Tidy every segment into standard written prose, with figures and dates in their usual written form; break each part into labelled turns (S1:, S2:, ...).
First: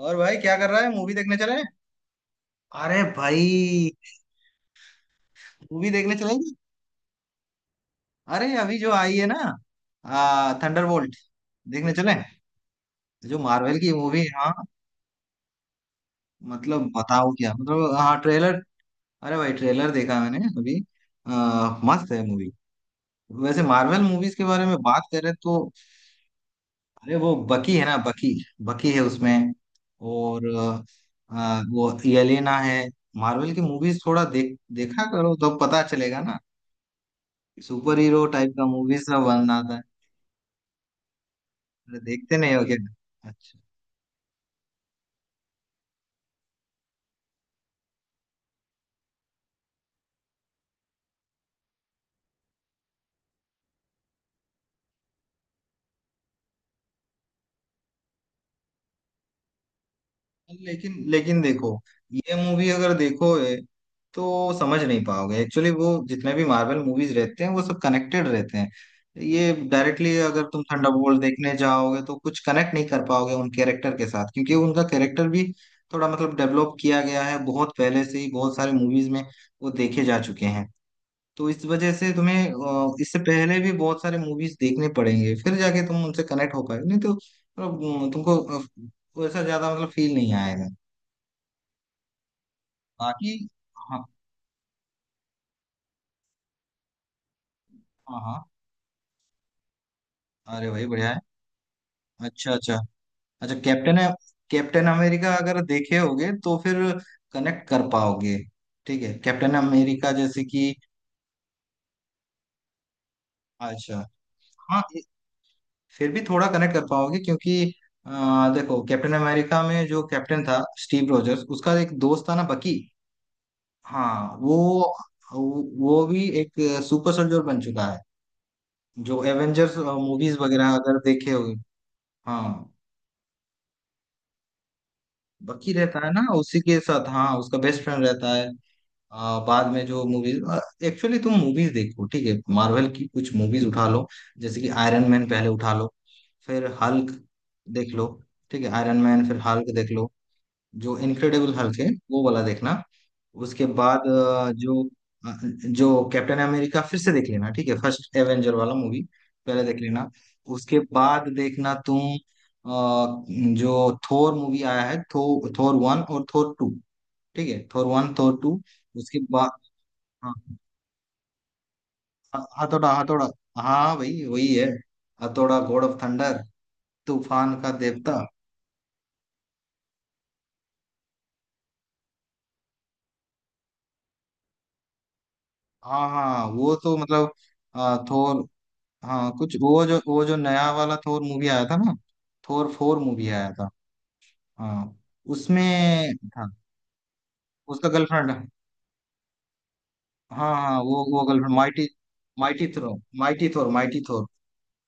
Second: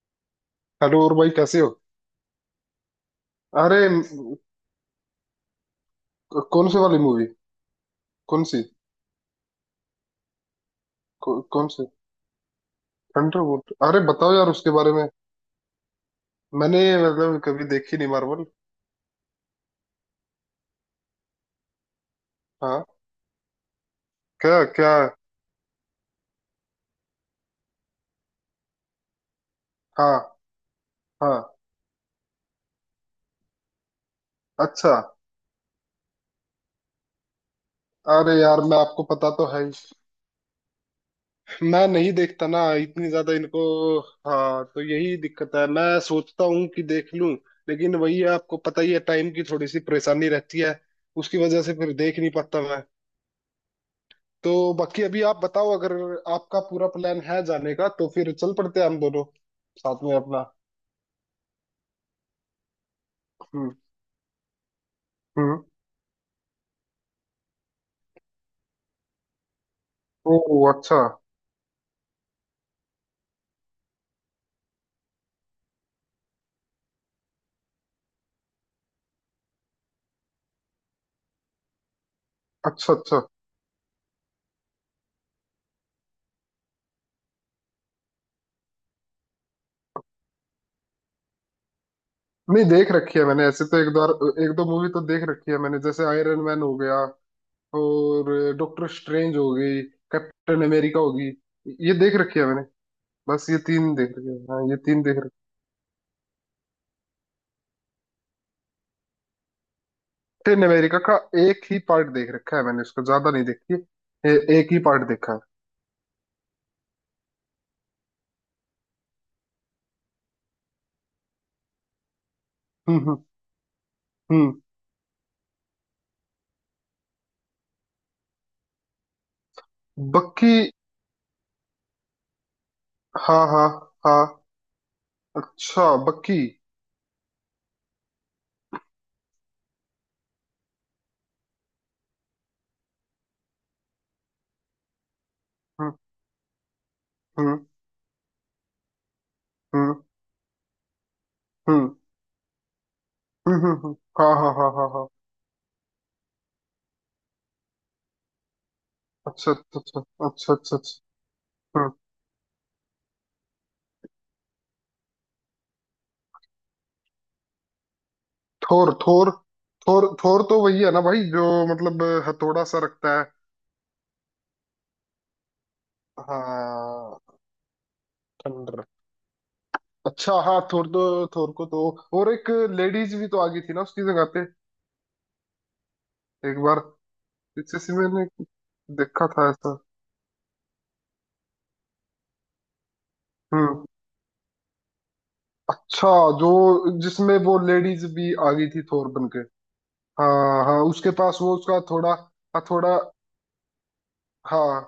S1: और भाई, क्या कर रहा है?
S2: हेलो।
S1: मूवी
S2: और भाई
S1: देखने
S2: कैसे
S1: चले?
S2: हो?
S1: अरे
S2: अरे
S1: भाई, मूवी देखने चलेंगे।
S2: कौन से वाली मूवी? कौन
S1: अरे,
S2: सी?
S1: अभी जो आई है ना, थंडरबोल्ट,
S2: कौन सी?
S1: देखने चले? जो
S2: थंडरबोल्ट?
S1: मार्वल की
S2: अरे
S1: मूवी है।
S2: बताओ यार
S1: हाँ,
S2: उसके बारे में। मैंने
S1: मतलब बताओ
S2: मतलब
S1: क्या?
S2: कभी
S1: मतलब
S2: देखी नहीं
S1: हाँ,
S2: मार्वल।
S1: ट्रेलर। अरे भाई, ट्रेलर देखा मैंने अभी। मस्त है मूवी।
S2: हाँ।
S1: वैसे मार्वल मूवीज के
S2: क्या
S1: बारे में
S2: क्या?
S1: बात करें, तो अरे वो बकी है ना, बकी। बकी है उसमें।
S2: हाँ
S1: और
S2: हाँ।
S1: वो एलिना है। मार्वल की मूवीज थोड़ा देख
S2: अच्छा।
S1: देखा करो तो पता चलेगा ना। सुपर हीरो
S2: अरे
S1: टाइप
S2: यार,
S1: का
S2: मैं, आपको
S1: मूवीज में
S2: पता तो है ही,
S1: बनाता है।
S2: मैं
S1: अरे
S2: नहीं
S1: देखते
S2: देखता
S1: नहीं
S2: ना
S1: हो क्या?
S2: इतनी ज्यादा
S1: अच्छा।
S2: इनको। हाँ तो यही दिक्कत है। मैं सोचता हूँ कि देख लूं, लेकिन वही है, आपको पता ही है, टाइम की थोड़ी सी परेशानी रहती है। उसकी वजह से फिर देख नहीं पाता। तो बाकी अभी आप बताओ, अगर आपका पूरा प्लान है जाने का तो फिर चल पड़ते हैं हम दोनों साथ में अपना।
S1: लेकिन लेकिन देखो, ये मूवी अगर देखोगे
S2: हम्म।
S1: तो समझ नहीं पाओगे।
S2: हम्म।
S1: एक्चुअली, वो जितने भी मार्वल मूवीज रहते हैं वो सब कनेक्टेड रहते हैं। ये डायरेक्टली
S2: ओ।
S1: अगर तुम
S2: अच्छा
S1: थंडरबोल्ट देखने जाओगे तो कुछ कनेक्ट नहीं कर पाओगे उन कैरेक्टर के साथ, क्योंकि उनका कैरेक्टर भी थोड़ा मतलब डेवलप किया गया है बहुत पहले से ही। बहुत सारे मूवीज में वो देखे जा चुके हैं। तो इस वजह से तुम्हें
S2: अच्छा
S1: इससे
S2: अच्छा।
S1: पहले भी बहुत सारे मूवीज देखने पड़ेंगे, फिर जाके तुम उनसे कनेक्ट हो पाए। नहीं तो मतलब तुमको वैसा ज्यादा मतलब फील नहीं आएगा।
S2: नहीं, देख रखी है
S1: बाकी
S2: मैंने ऐसे तो एक
S1: हाँ,
S2: बार। एक दो मूवी तो देख रखी है मैंने, जैसे आयरन मैन हो गया,
S1: हाँ
S2: और
S1: हाँ।
S2: डॉक्टर स्ट्रेंज हो गई, कैप्टन
S1: अरे भाई,
S2: अमेरिका
S1: बढ़िया है।
S2: होगी, ये देख रखी है
S1: अच्छा,
S2: मैंने।
S1: अच्छा,
S2: बस
S1: अच्छा।
S2: ये तीन
S1: कैप्टन,
S2: देख रखी है। हाँ, ये
S1: कैप्टन
S2: तीन देख रखी।
S1: अमेरिका अगर देखे होगे तो फिर कनेक्ट कर पाओगे। ठीक है, कैप्टन अमेरिका जैसे
S2: कैप्टन
S1: कि
S2: अमेरिका का एक ही पार्ट देख रखा है मैंने, उसका ज्यादा नहीं देखी है।
S1: अच्छा
S2: एक ही
S1: हाँ,
S2: पार्ट देखा है।
S1: फिर भी थोड़ा कनेक्ट कर पाओगे, क्योंकि अ, देखो, कैप्टन अमेरिका में जो कैप्टन था स्टीव रोजर्स, उसका एक दोस्त था ना, बकी।
S2: हम्म हम्म
S1: हाँ,
S2: हम्म।
S1: वो भी एक सुपर सोल्जर बन चुका है। जो एवेंजर्स मूवीज
S2: बाकी।
S1: वगैरह अगर देखे हो, हाँ,
S2: हाँ हाँ हाँ।
S1: बकी
S2: अच्छा
S1: रहता है ना
S2: बक्की।
S1: उसी के साथ। हाँ, उसका बेस्ट फ्रेंड रहता है। बाद में जो मूवीज, एक्चुअली तुम मूवीज देखो, ठीक है? मार्वल की कुछ मूवीज उठा लो। जैसे कि आयरन मैन पहले उठा लो,
S2: हम्म
S1: फिर हल्क
S2: हम्म
S1: देख लो। ठीक है, आयरन मैन, फिर हल्क देख
S2: हम्म
S1: लो। जो इनक्रेडिबल हल्क है,
S2: हम्म।
S1: वो वाला देखना। उसके
S2: हम्म।
S1: बाद
S2: हाँ हाँ हाँ हाँ हाँ।
S1: अ, जो कैप्टन अमेरिका फिर से देख लेना। ठीक है, फर्स्ट एवेंजर वाला मूवी
S2: अच्छा
S1: पहले देख
S2: अच्छा अच्छा।
S1: लेना।
S2: अच्छा अच्छा
S1: उसके
S2: अच्छा।
S1: बाद देखना
S2: हम्म।
S1: तुम जो थोर मूवी आया है, थोर वन और थोर टू। ठीक है, Thor one, Thor two.
S2: Thor
S1: उसके
S2: थोर।
S1: बाद
S2: थोर
S1: हाँ,
S2: थोर तो वही है ना भाई, जो मतलब हथौड़ा सा
S1: हथौड़ा,
S2: रखता है।
S1: हथौड़ा। हाँ भाई, वही है। हथौड़ा, गॉड ऑफ थंडर,
S2: हाँ।
S1: तूफान का देवता।
S2: थंडर। अच्छा हाँ, थोर तो, थोर को तो, और एक लेडीज भी तो आ गई थी ना उसकी जगह पे
S1: हाँ हाँ,
S2: एक
S1: वो
S2: बार,
S1: तो मतलब
S2: इससे से मैंने
S1: थोर।
S2: देखा
S1: हाँ,
S2: था
S1: कुछ
S2: ऐसा।
S1: वो जो नया वाला थोर मूवी आया था ना, थोर फोर मूवी आया था।
S2: हम्म।
S1: हाँ,
S2: अच्छा।
S1: उसमें था।
S2: जो जिसमें वो
S1: उसका
S2: लेडीज भी
S1: गर्लफ्रेंड।
S2: आ गई थी थोर बन के।
S1: हाँ
S2: हाँ
S1: हाँ,
S2: हाँ,
S1: वो
S2: उसके
S1: वो
S2: पास
S1: गर्लफ्रेंड,
S2: वो उसका
S1: माइटी,
S2: हथौड़ा।
S1: माइटी थ्रो,
S2: हथौड़ा।
S1: Mighty Thor, mighty Thor.
S2: हाँ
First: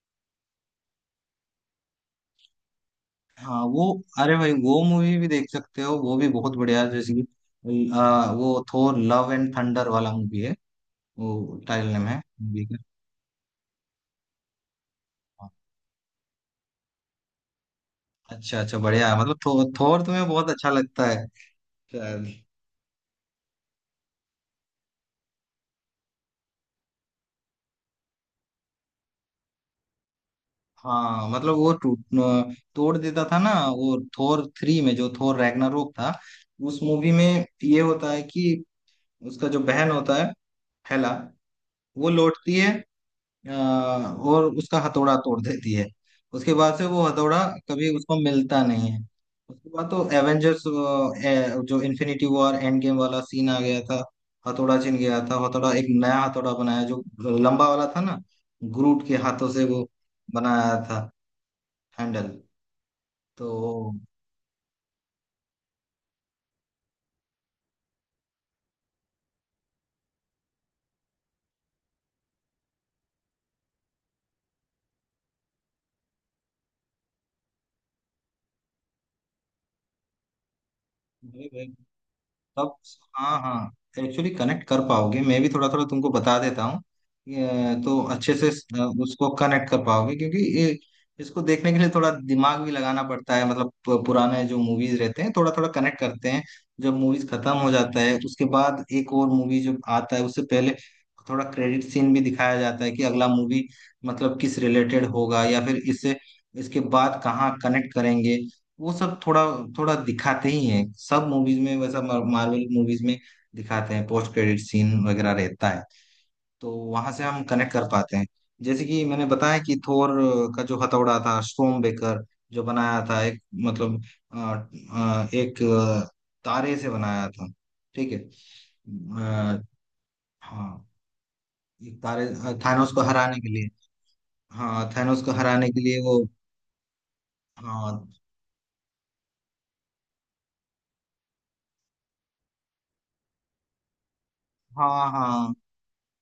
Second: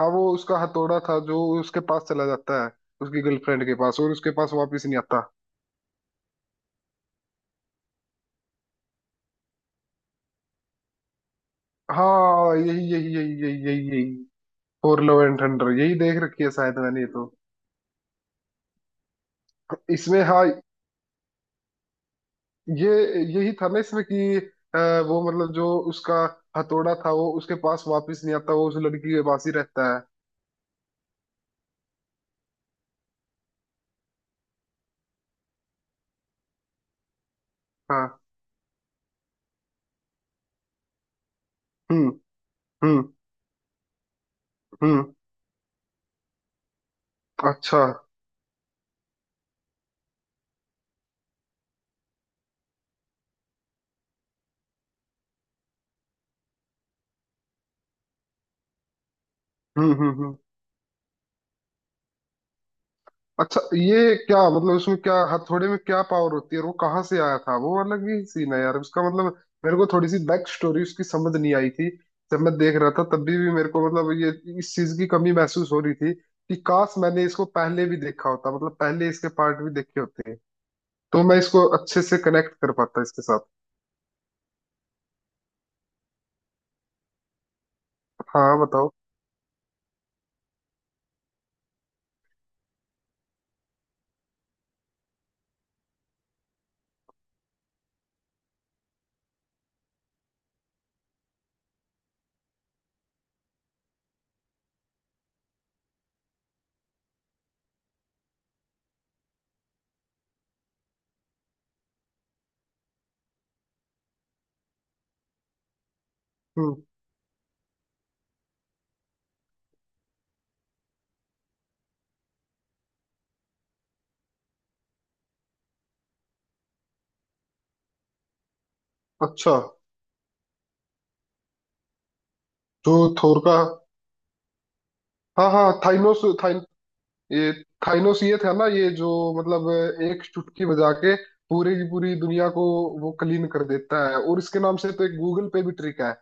S2: हाँ, वो उसका हथौड़ा था जो उसके पास चला जाता है, उसकी
S1: हाँ,
S2: गर्लफ्रेंड के
S1: वो,
S2: पास, और उसके
S1: अरे
S2: पास
S1: भाई वो
S2: वापस नहीं
S1: मूवी
S2: आता।
S1: भी देख सकते हो, वो भी बहुत बढ़िया है। जैसे कि वो थोर लव एंड थंडर वाला मूवी है। वो टाइटल नेम है
S2: हाँ,
S1: मूवी का।
S2: यही यही यही यही यही यही, फॉर लव एंड
S1: हाँ,
S2: थंडर, यही देख रखी है शायद मैंने ये तो।
S1: अच्छा अच्छा, बढ़िया है। मतलब थोर
S2: इसमें
S1: तुम्हें
S2: हाँ।
S1: बहुत अच्छा लगता है।
S2: ये यही था ना इसमें कि अ, वो मतलब जो उसका हथौड़ा था वो उसके पास वापस नहीं आता, वो उस लड़की के पास ही रहता है।
S1: हाँ, मतलब वो टूट तोड़ देता था ना। वो थोर थ्री में जो थोर रैग्नारोक था, उस मूवी में ये होता है
S2: हाँ।
S1: कि उसका जो बहन होता है, हेला,
S2: हम्म
S1: वो लौटती है
S2: हम्म
S1: और उसका
S2: हम्म।
S1: हथौड़ा तोड़ देती है। उसके बाद से वो हथौड़ा
S2: अच्छा।
S1: कभी उसको मिलता नहीं है। उसके बाद तो एवेंजर्स जो इन्फिनिटी वॉर एंड गेम वाला सीन आ गया था, हथौड़ा छिन गया था। हथौड़ा, एक नया हथौड़ा बनाया, जो लंबा वाला था ना, ग्रूट के हाथों से वो
S2: हम्म।
S1: बनाया था, हैंडल।
S2: अच्छा,
S1: तो
S2: ये क्या मतलब, इसमें क्या हथौड़े में क्या पावर होती है और वो कहाँ से आया था, वो अलग ही सीन है यार उसका, मतलब मेरे को थोड़ी सी बैक स्टोरी उसकी समझ नहीं आई थी जब मैं देख रहा था, तब भी मेरे को मतलब ये, इस चीज की कमी महसूस हो रही थी कि काश मैंने इसको पहले भी देखा होता, मतलब पहले इसके पार्ट भी देखे होते तो मैं
S1: अरे भाई
S2: इसको अच्छे से कनेक्ट कर
S1: तब,
S2: पाता इसके
S1: हाँ
S2: साथ।
S1: हाँ, एक्चुअली कनेक्ट कर पाओगे। मैं भी थोड़ा थोड़ा तुमको बता देता हूँ, तो अच्छे से
S2: हाँ बताओ।
S1: उसको कनेक्ट कर पाओगे। क्योंकि ये, इसको देखने के लिए थोड़ा दिमाग भी लगाना पड़ता है। मतलब पुराने जो मूवीज रहते हैं, थोड़ा थोड़ा कनेक्ट करते हैं। जब मूवीज खत्म हो जाता है, उसके बाद एक और मूवी जब आता है, उससे पहले थोड़ा क्रेडिट सीन भी दिखाया जाता है कि अगला मूवी मतलब किस रिलेटेड होगा, या फिर इससे इसके बाद कहाँ कनेक्ट करेंगे। वो सब थोड़ा थोड़ा दिखाते ही हैं सब मूवीज में। वैसा मार्वल मूवीज में दिखाते हैं, पोस्ट क्रेडिट सीन वगैरह रहता है। तो
S2: हम्म।
S1: वहां से हम कनेक्ट कर पाते हैं। जैसे कि मैंने बताया कि थोर का जो हथौड़ा था, स्टॉर्म बेकर, जो बनाया था, एक मतलब अ, एक तारे से बनाया था। ठीक है।
S2: अच्छा।
S1: अ, हाँ, एक तारे, थानोस
S2: जो
S1: को हराने
S2: थोर
S1: के
S2: का।
S1: लिए। हाँ, थानोस को
S2: हाँ
S1: हराने
S2: हाँ
S1: के लिए वो,
S2: थाइनोस। ये
S1: हाँ
S2: थाइनोस ये था ना, ये जो मतलब एक चुटकी बजा के पूरे की पूरी दुनिया को वो क्लीन कर देता है। और इसके नाम से तो
S1: हाँ
S2: एक गूगल
S1: हाँ,
S2: पे भी ट्रिक है,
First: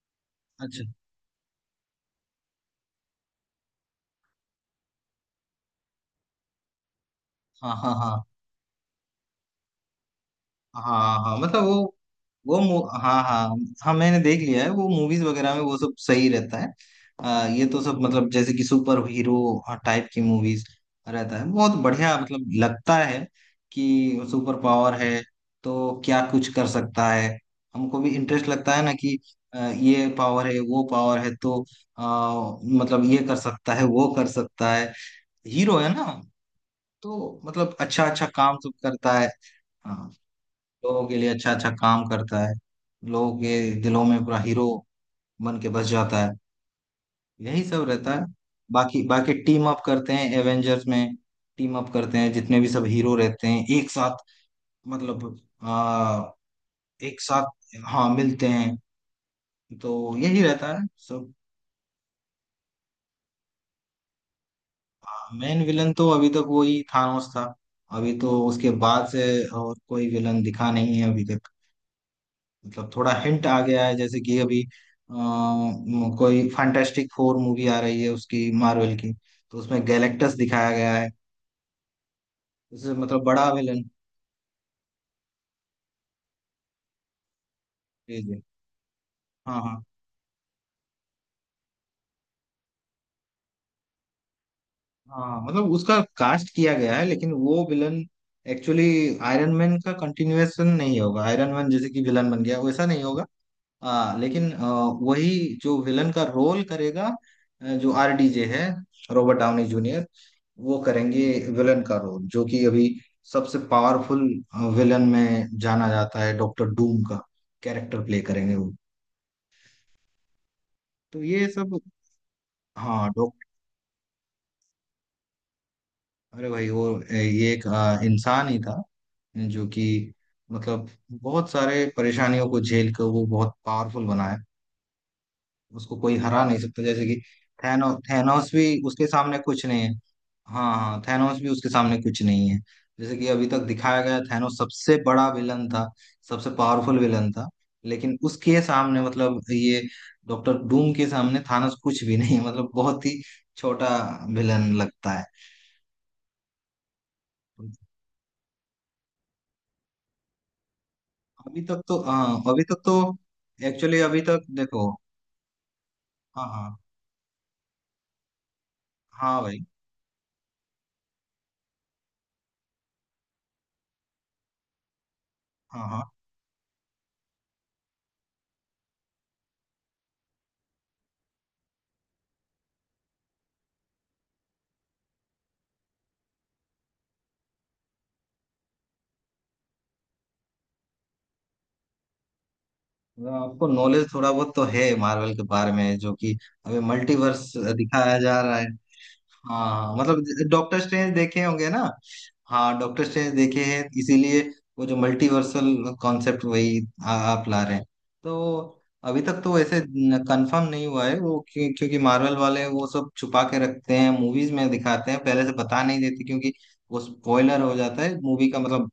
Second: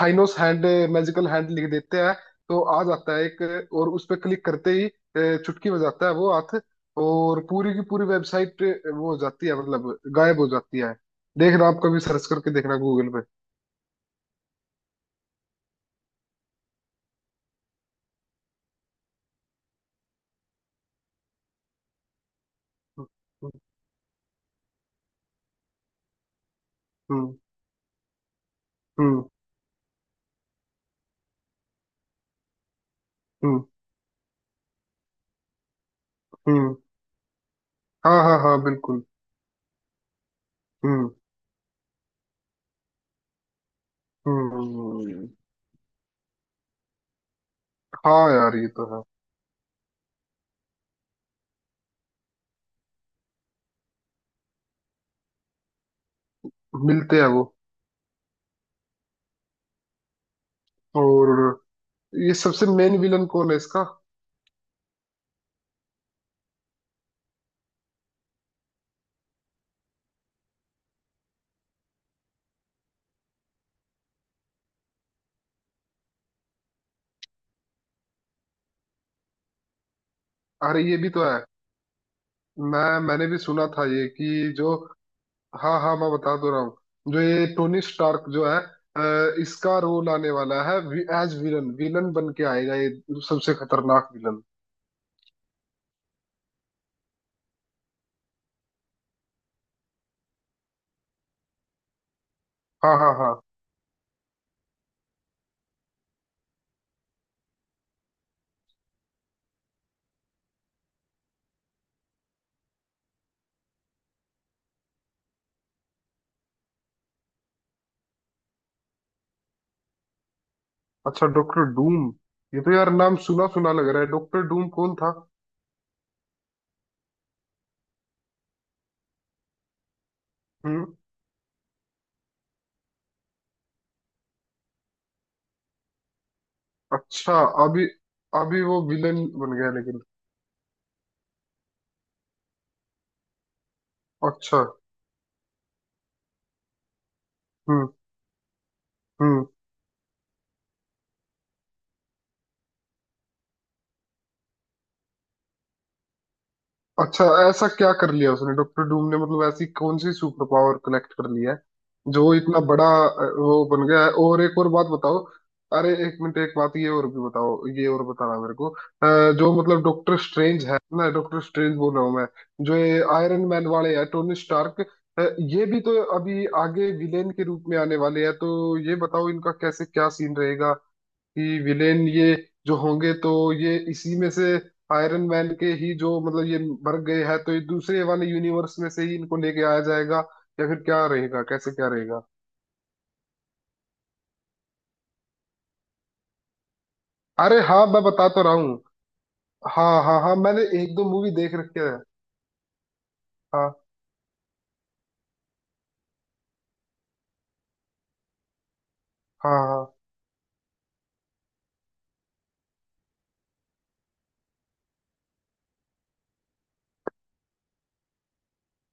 S2: थाइनोस हैंड
S1: अच्छा,
S2: मैजिकल हैंड लिख देते हैं तो आ जाता है एक, और उस पर क्लिक करते ही चुटकी बजाता है वो हाथ, और पूरी
S1: हाँ
S2: की
S1: हाँ
S2: पूरी
S1: हाँ,
S2: वेबसाइट वो हो जाती है, मतलब गायब हो जाती
S1: हाँ
S2: है।
S1: हाँ हाँ, मतलब
S2: देखना आप कभी सर्च करके
S1: वो
S2: देखना
S1: मु
S2: गूगल
S1: हाँ
S2: पे।
S1: हाँ। हाँ, मैंने देख लिया है वो मूवीज वगैरह में। वो सब सही रहता है। ये तो सब मतलब जैसे कि सुपर हीरो टाइप की मूवीज रहता है। बहुत बढ़िया, मतलब लगता है
S2: हम्म
S1: कि सुपर पावर है, तो क्या कुछ कर सकता है।
S2: हम्म
S1: हमको भी इंटरेस्ट लगता है ना कि
S2: हम्म
S1: ये पावर है, वो पावर है। तो मतलब ये कर
S2: हम्म।
S1: सकता है, वो कर सकता है। हीरो है ना,
S2: हम्म
S1: तो मतलब अच्छा
S2: हाँ
S1: अच्छा
S2: हाँ
S1: काम
S2: हाँ
S1: सब
S2: बिल्कुल।
S1: करता है। हाँ, लोगों
S2: हम्म
S1: के लिए अच्छा अच्छा काम करता है। लोगों के दिलों में पूरा
S2: हम्म
S1: हीरो
S2: हम्म, हम्म।
S1: बन के बस जाता है। यही सब रहता है।
S2: हाँ यार, ये तो
S1: बाकी,
S2: है।
S1: बाकी टीम अप करते हैं एवेंजर्स में। टीम अप करते हैं जितने भी सब हीरो रहते हैं एक साथ। मतलब आ, एक
S2: मिलते हैं वो।
S1: साथ हाँ मिलते हैं। तो यही रहता है
S2: और
S1: सब।
S2: ये सबसे मेन विलन कौन है इसका?
S1: मेन विलन तो अभी तक वही थानोस था। अभी तो उसके बाद से और कोई विलन दिखा नहीं है अभी तक। मतलब थोड़ा हिंट आ गया है, जैसे कि अभी कोई फैंटास्टिक फोर मूवी आ रही है उसकी, मार्वल की। तो उसमें गैलेक्टस दिखाया
S2: अरे
S1: गया
S2: ये
S1: है,
S2: भी तो है।
S1: उससे
S2: मैं
S1: मतलब
S2: मैंने भी
S1: बड़ा
S2: सुना
S1: विलन।
S2: था ये कि जो, हाँ हाँ मैं बता दो रहा हूँ, जो ये टोनी
S1: जी
S2: स्टार्क
S1: जी,
S2: जो है
S1: हाँ
S2: इसका
S1: हाँ
S2: रोल आने वाला है, एज विलन, विलन बन के आएगा ये, सबसे खतरनाक विलन।
S1: हाँ, मतलब उसका कास्ट किया गया है। लेकिन वो विलन एक्चुअली आयरन मैन का कंटिन्यूएशन नहीं होगा। आयरन मैन जैसे कि विलन बन गया, वैसा
S2: हाँ
S1: नहीं
S2: हाँ
S1: होगा।
S2: हाँ।
S1: लेकिन वही जो विलन का रोल करेगा, जो आरडीजे है, रॉबर्ट डाउनी जूनियर, वो करेंगे विलन का रोल, जो कि अभी सबसे पावरफुल विलन में जाना जाता है। डॉक्टर डूम का कैरेक्टर प्ले करेंगे वो। तो
S2: अच्छा
S1: ये
S2: डॉक्टर
S1: सब।
S2: डूम। ये तो यार
S1: हाँ,
S2: नाम
S1: डॉक्टर,
S2: सुना सुना लग रहा है, डॉक्टर डूम कौन था?
S1: अरे भाई वो ये एक इंसान ही था, जो कि मतलब
S2: हम्म।
S1: बहुत सारे परेशानियों को झेल कर वो बहुत पावरफुल बना है। उसको कोई हरा नहीं सकता, जैसे कि
S2: अच्छा। अभी
S1: थैनोस
S2: अभी
S1: भी
S2: वो
S1: उसके
S2: विलन
S1: सामने
S2: बन
S1: कुछ
S2: गया
S1: नहीं है।
S2: लेकिन।
S1: हाँ हाँ, थैनोस भी उसके सामने कुछ नहीं है। जैसे कि अभी तक दिखाया गया, थैनोस
S2: अच्छा।
S1: सबसे बड़ा विलन था, सबसे पावरफुल विलन था।
S2: हम्म
S1: लेकिन उसके सामने मतलब
S2: हम्म।
S1: ये डॉक्टर डूम के सामने थानोस कुछ भी नहीं है, मतलब बहुत ही छोटा विलन लगता है।
S2: अच्छा, ऐसा क्या कर लिया उसने डॉक्टर डूम ने, मतलब ऐसी कौन सी सुपर पावर कलेक्ट कर लिया
S1: अभी
S2: है
S1: तक तो
S2: जो
S1: हाँ,
S2: इतना
S1: अभी तक
S2: बड़ा
S1: तो
S2: वो बन
S1: एक्चुअली
S2: गया है?
S1: अभी
S2: और
S1: तक
S2: एक और बात
S1: देखो,
S2: बताओ। अरे एक मिनट
S1: हाँ
S2: एक बात
S1: हाँ,
S2: ये और भी बताओ, ये और बताना मेरे को
S1: हाँ
S2: जो
S1: भाई,
S2: मतलब डॉक्टर स्ट्रेंज है ना, डॉक्टर स्ट्रेंज बोल रहा हूँ मैं, जो ये आयरन मैन वाले हैं, टोनी स्टार्क, ये भी
S1: हाँ
S2: तो
S1: हाँ।
S2: अभी आगे विलेन के रूप में आने वाले हैं, तो ये बताओ इनका कैसे क्या सीन रहेगा, कि विलेन ये जो होंगे तो ये इसी में से, आयरन मैन के ही जो मतलब ये मर गए हैं तो ये दूसरे वाले यूनिवर्स में से ही इनको लेके आया जाएगा या फिर क्या रहेगा, कैसे क्या रहेगा?
S1: आपको नॉलेज थोड़ा बहुत तो है मार्वल के बारे में, जो कि अभी मल्टीवर्स
S2: अरे हाँ मैं
S1: दिखाया
S2: बता
S1: जा
S2: तो रहा
S1: रहा है।
S2: हूँ।
S1: हाँ,
S2: हाँ हाँ हाँ,
S1: मतलब
S2: मैंने
S1: डॉक्टर
S2: एक दो
S1: स्ट्रेंज
S2: मूवी
S1: देखे
S2: देख
S1: होंगे
S2: रखी
S1: ना?
S2: है।
S1: हाँ, डॉक्टर स्ट्रेंज देखे हैं
S2: हाँ
S1: इसीलिए। वो जो मल्टीवर्सल कॉन्सेप्ट, वही आप ला रहे हैं। तो अभी तक तो
S2: हाँ
S1: वैसे
S2: हाँ।
S1: कंफर्म नहीं हुआ है वो, क्योंकि मार्वल वाले वो सब छुपा के रखते हैं। मूवीज में दिखाते हैं, पहले से बता नहीं देते, क्योंकि वो स्पॉइलर हो जाता है मूवी का। मतलब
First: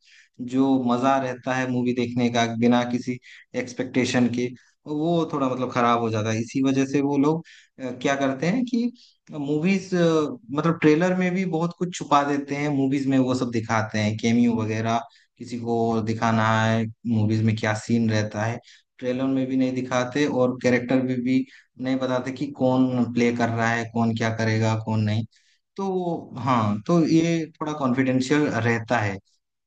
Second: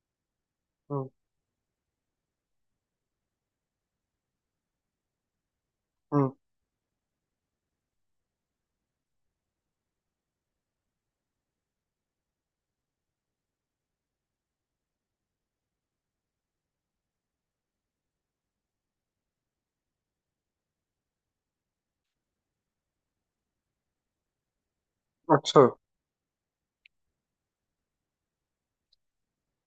S1: जो
S2: हम्म
S1: मजा रहता है मूवी देखने का बिना किसी एक्सपेक्टेशन के, वो थोड़ा मतलब खराब हो जाता
S2: हम्म।
S1: है। इसी वजह से वो लोग क्या करते हैं कि मूवीज मतलब ट्रेलर में भी बहुत कुछ छुपा देते हैं। मूवीज में वो सब दिखाते हैं, कैमियो वगैरह। किसी को दिखाना है मूवीज में क्या सीन रहता है, ट्रेलर में भी नहीं दिखाते। और कैरेक्टर भी नहीं बताते कि कौन प्ले कर रहा है, कौन क्या करेगा, कौन नहीं।
S2: अच्छा।
S1: तो हाँ, तो ये थोड़ा कॉन्फिडेंशियल रहता है,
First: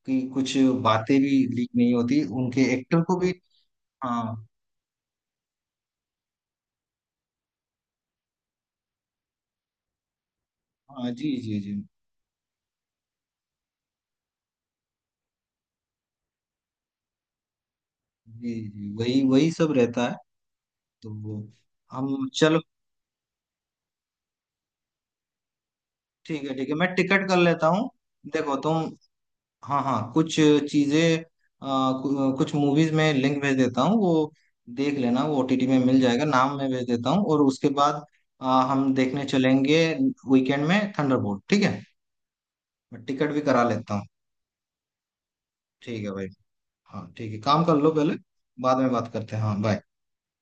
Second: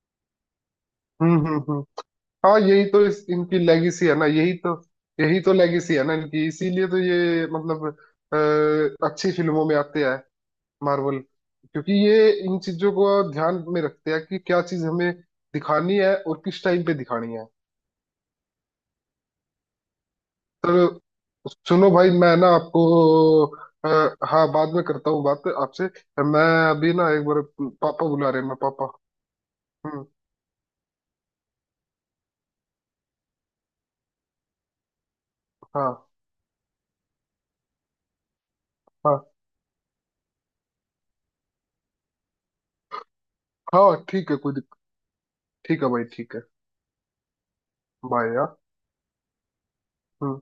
S1: कि कुछ बातें भी लीक
S2: हम्म।
S1: नहीं होती
S2: हाँ
S1: उनके
S2: यही
S1: एक्टर
S2: तो
S1: को भी।
S2: इनकी लेगेसी है ना,
S1: हाँ
S2: यही तो। यही तो लेगेसी है ना इनकी, इसीलिए तो ये मतलब अच्छी फिल्मों में आते हैं,
S1: हाँ,
S2: मार्वल,
S1: जी जी जी,
S2: क्योंकि ये इन चीजों को ध्यान में रखते हैं कि क्या चीज हमें दिखानी है और किस टाइम पे दिखानी है।
S1: जी जी, वही वही सब रहता है। तो
S2: तो सुनो भाई,
S1: हम
S2: मैं ना
S1: चलो,
S2: आपको अ, हाँ बाद में करता हूँ बात आपसे,
S1: ठीक
S2: मैं
S1: है, ठीक है,
S2: अभी
S1: मैं
S2: ना, एक
S1: टिकट कर
S2: बार
S1: लेता हूँ।
S2: पापा बुला रहे हैं,
S1: देखो
S2: मैं
S1: तुम,
S2: पापा।
S1: हाँ हाँ,
S2: हम्म।
S1: कुछ चीजें कुछ मूवीज में लिंक भेज देता हूँ। वो देख लेना, वो ओटीटी में मिल
S2: हाँ
S1: जाएगा। नाम मैं भेज देता हूँ और उसके बाद हम देखने
S2: हाँ
S1: चलेंगे वीकेंड में, थंडरबोल्ट। ठीक है, मैं टिकट भी करा लेता
S2: हाँ,
S1: हूँ।
S2: ठीक है, कोई दिक्कत? ठीक है
S1: ठीक
S2: भाई,
S1: है भाई,
S2: ठीक है।
S1: हाँ ठीक है, काम कर लो पहले।
S2: बाय यार।
S1: बाद में बात करते हैं, हाँ बाय।
S2: हम्म।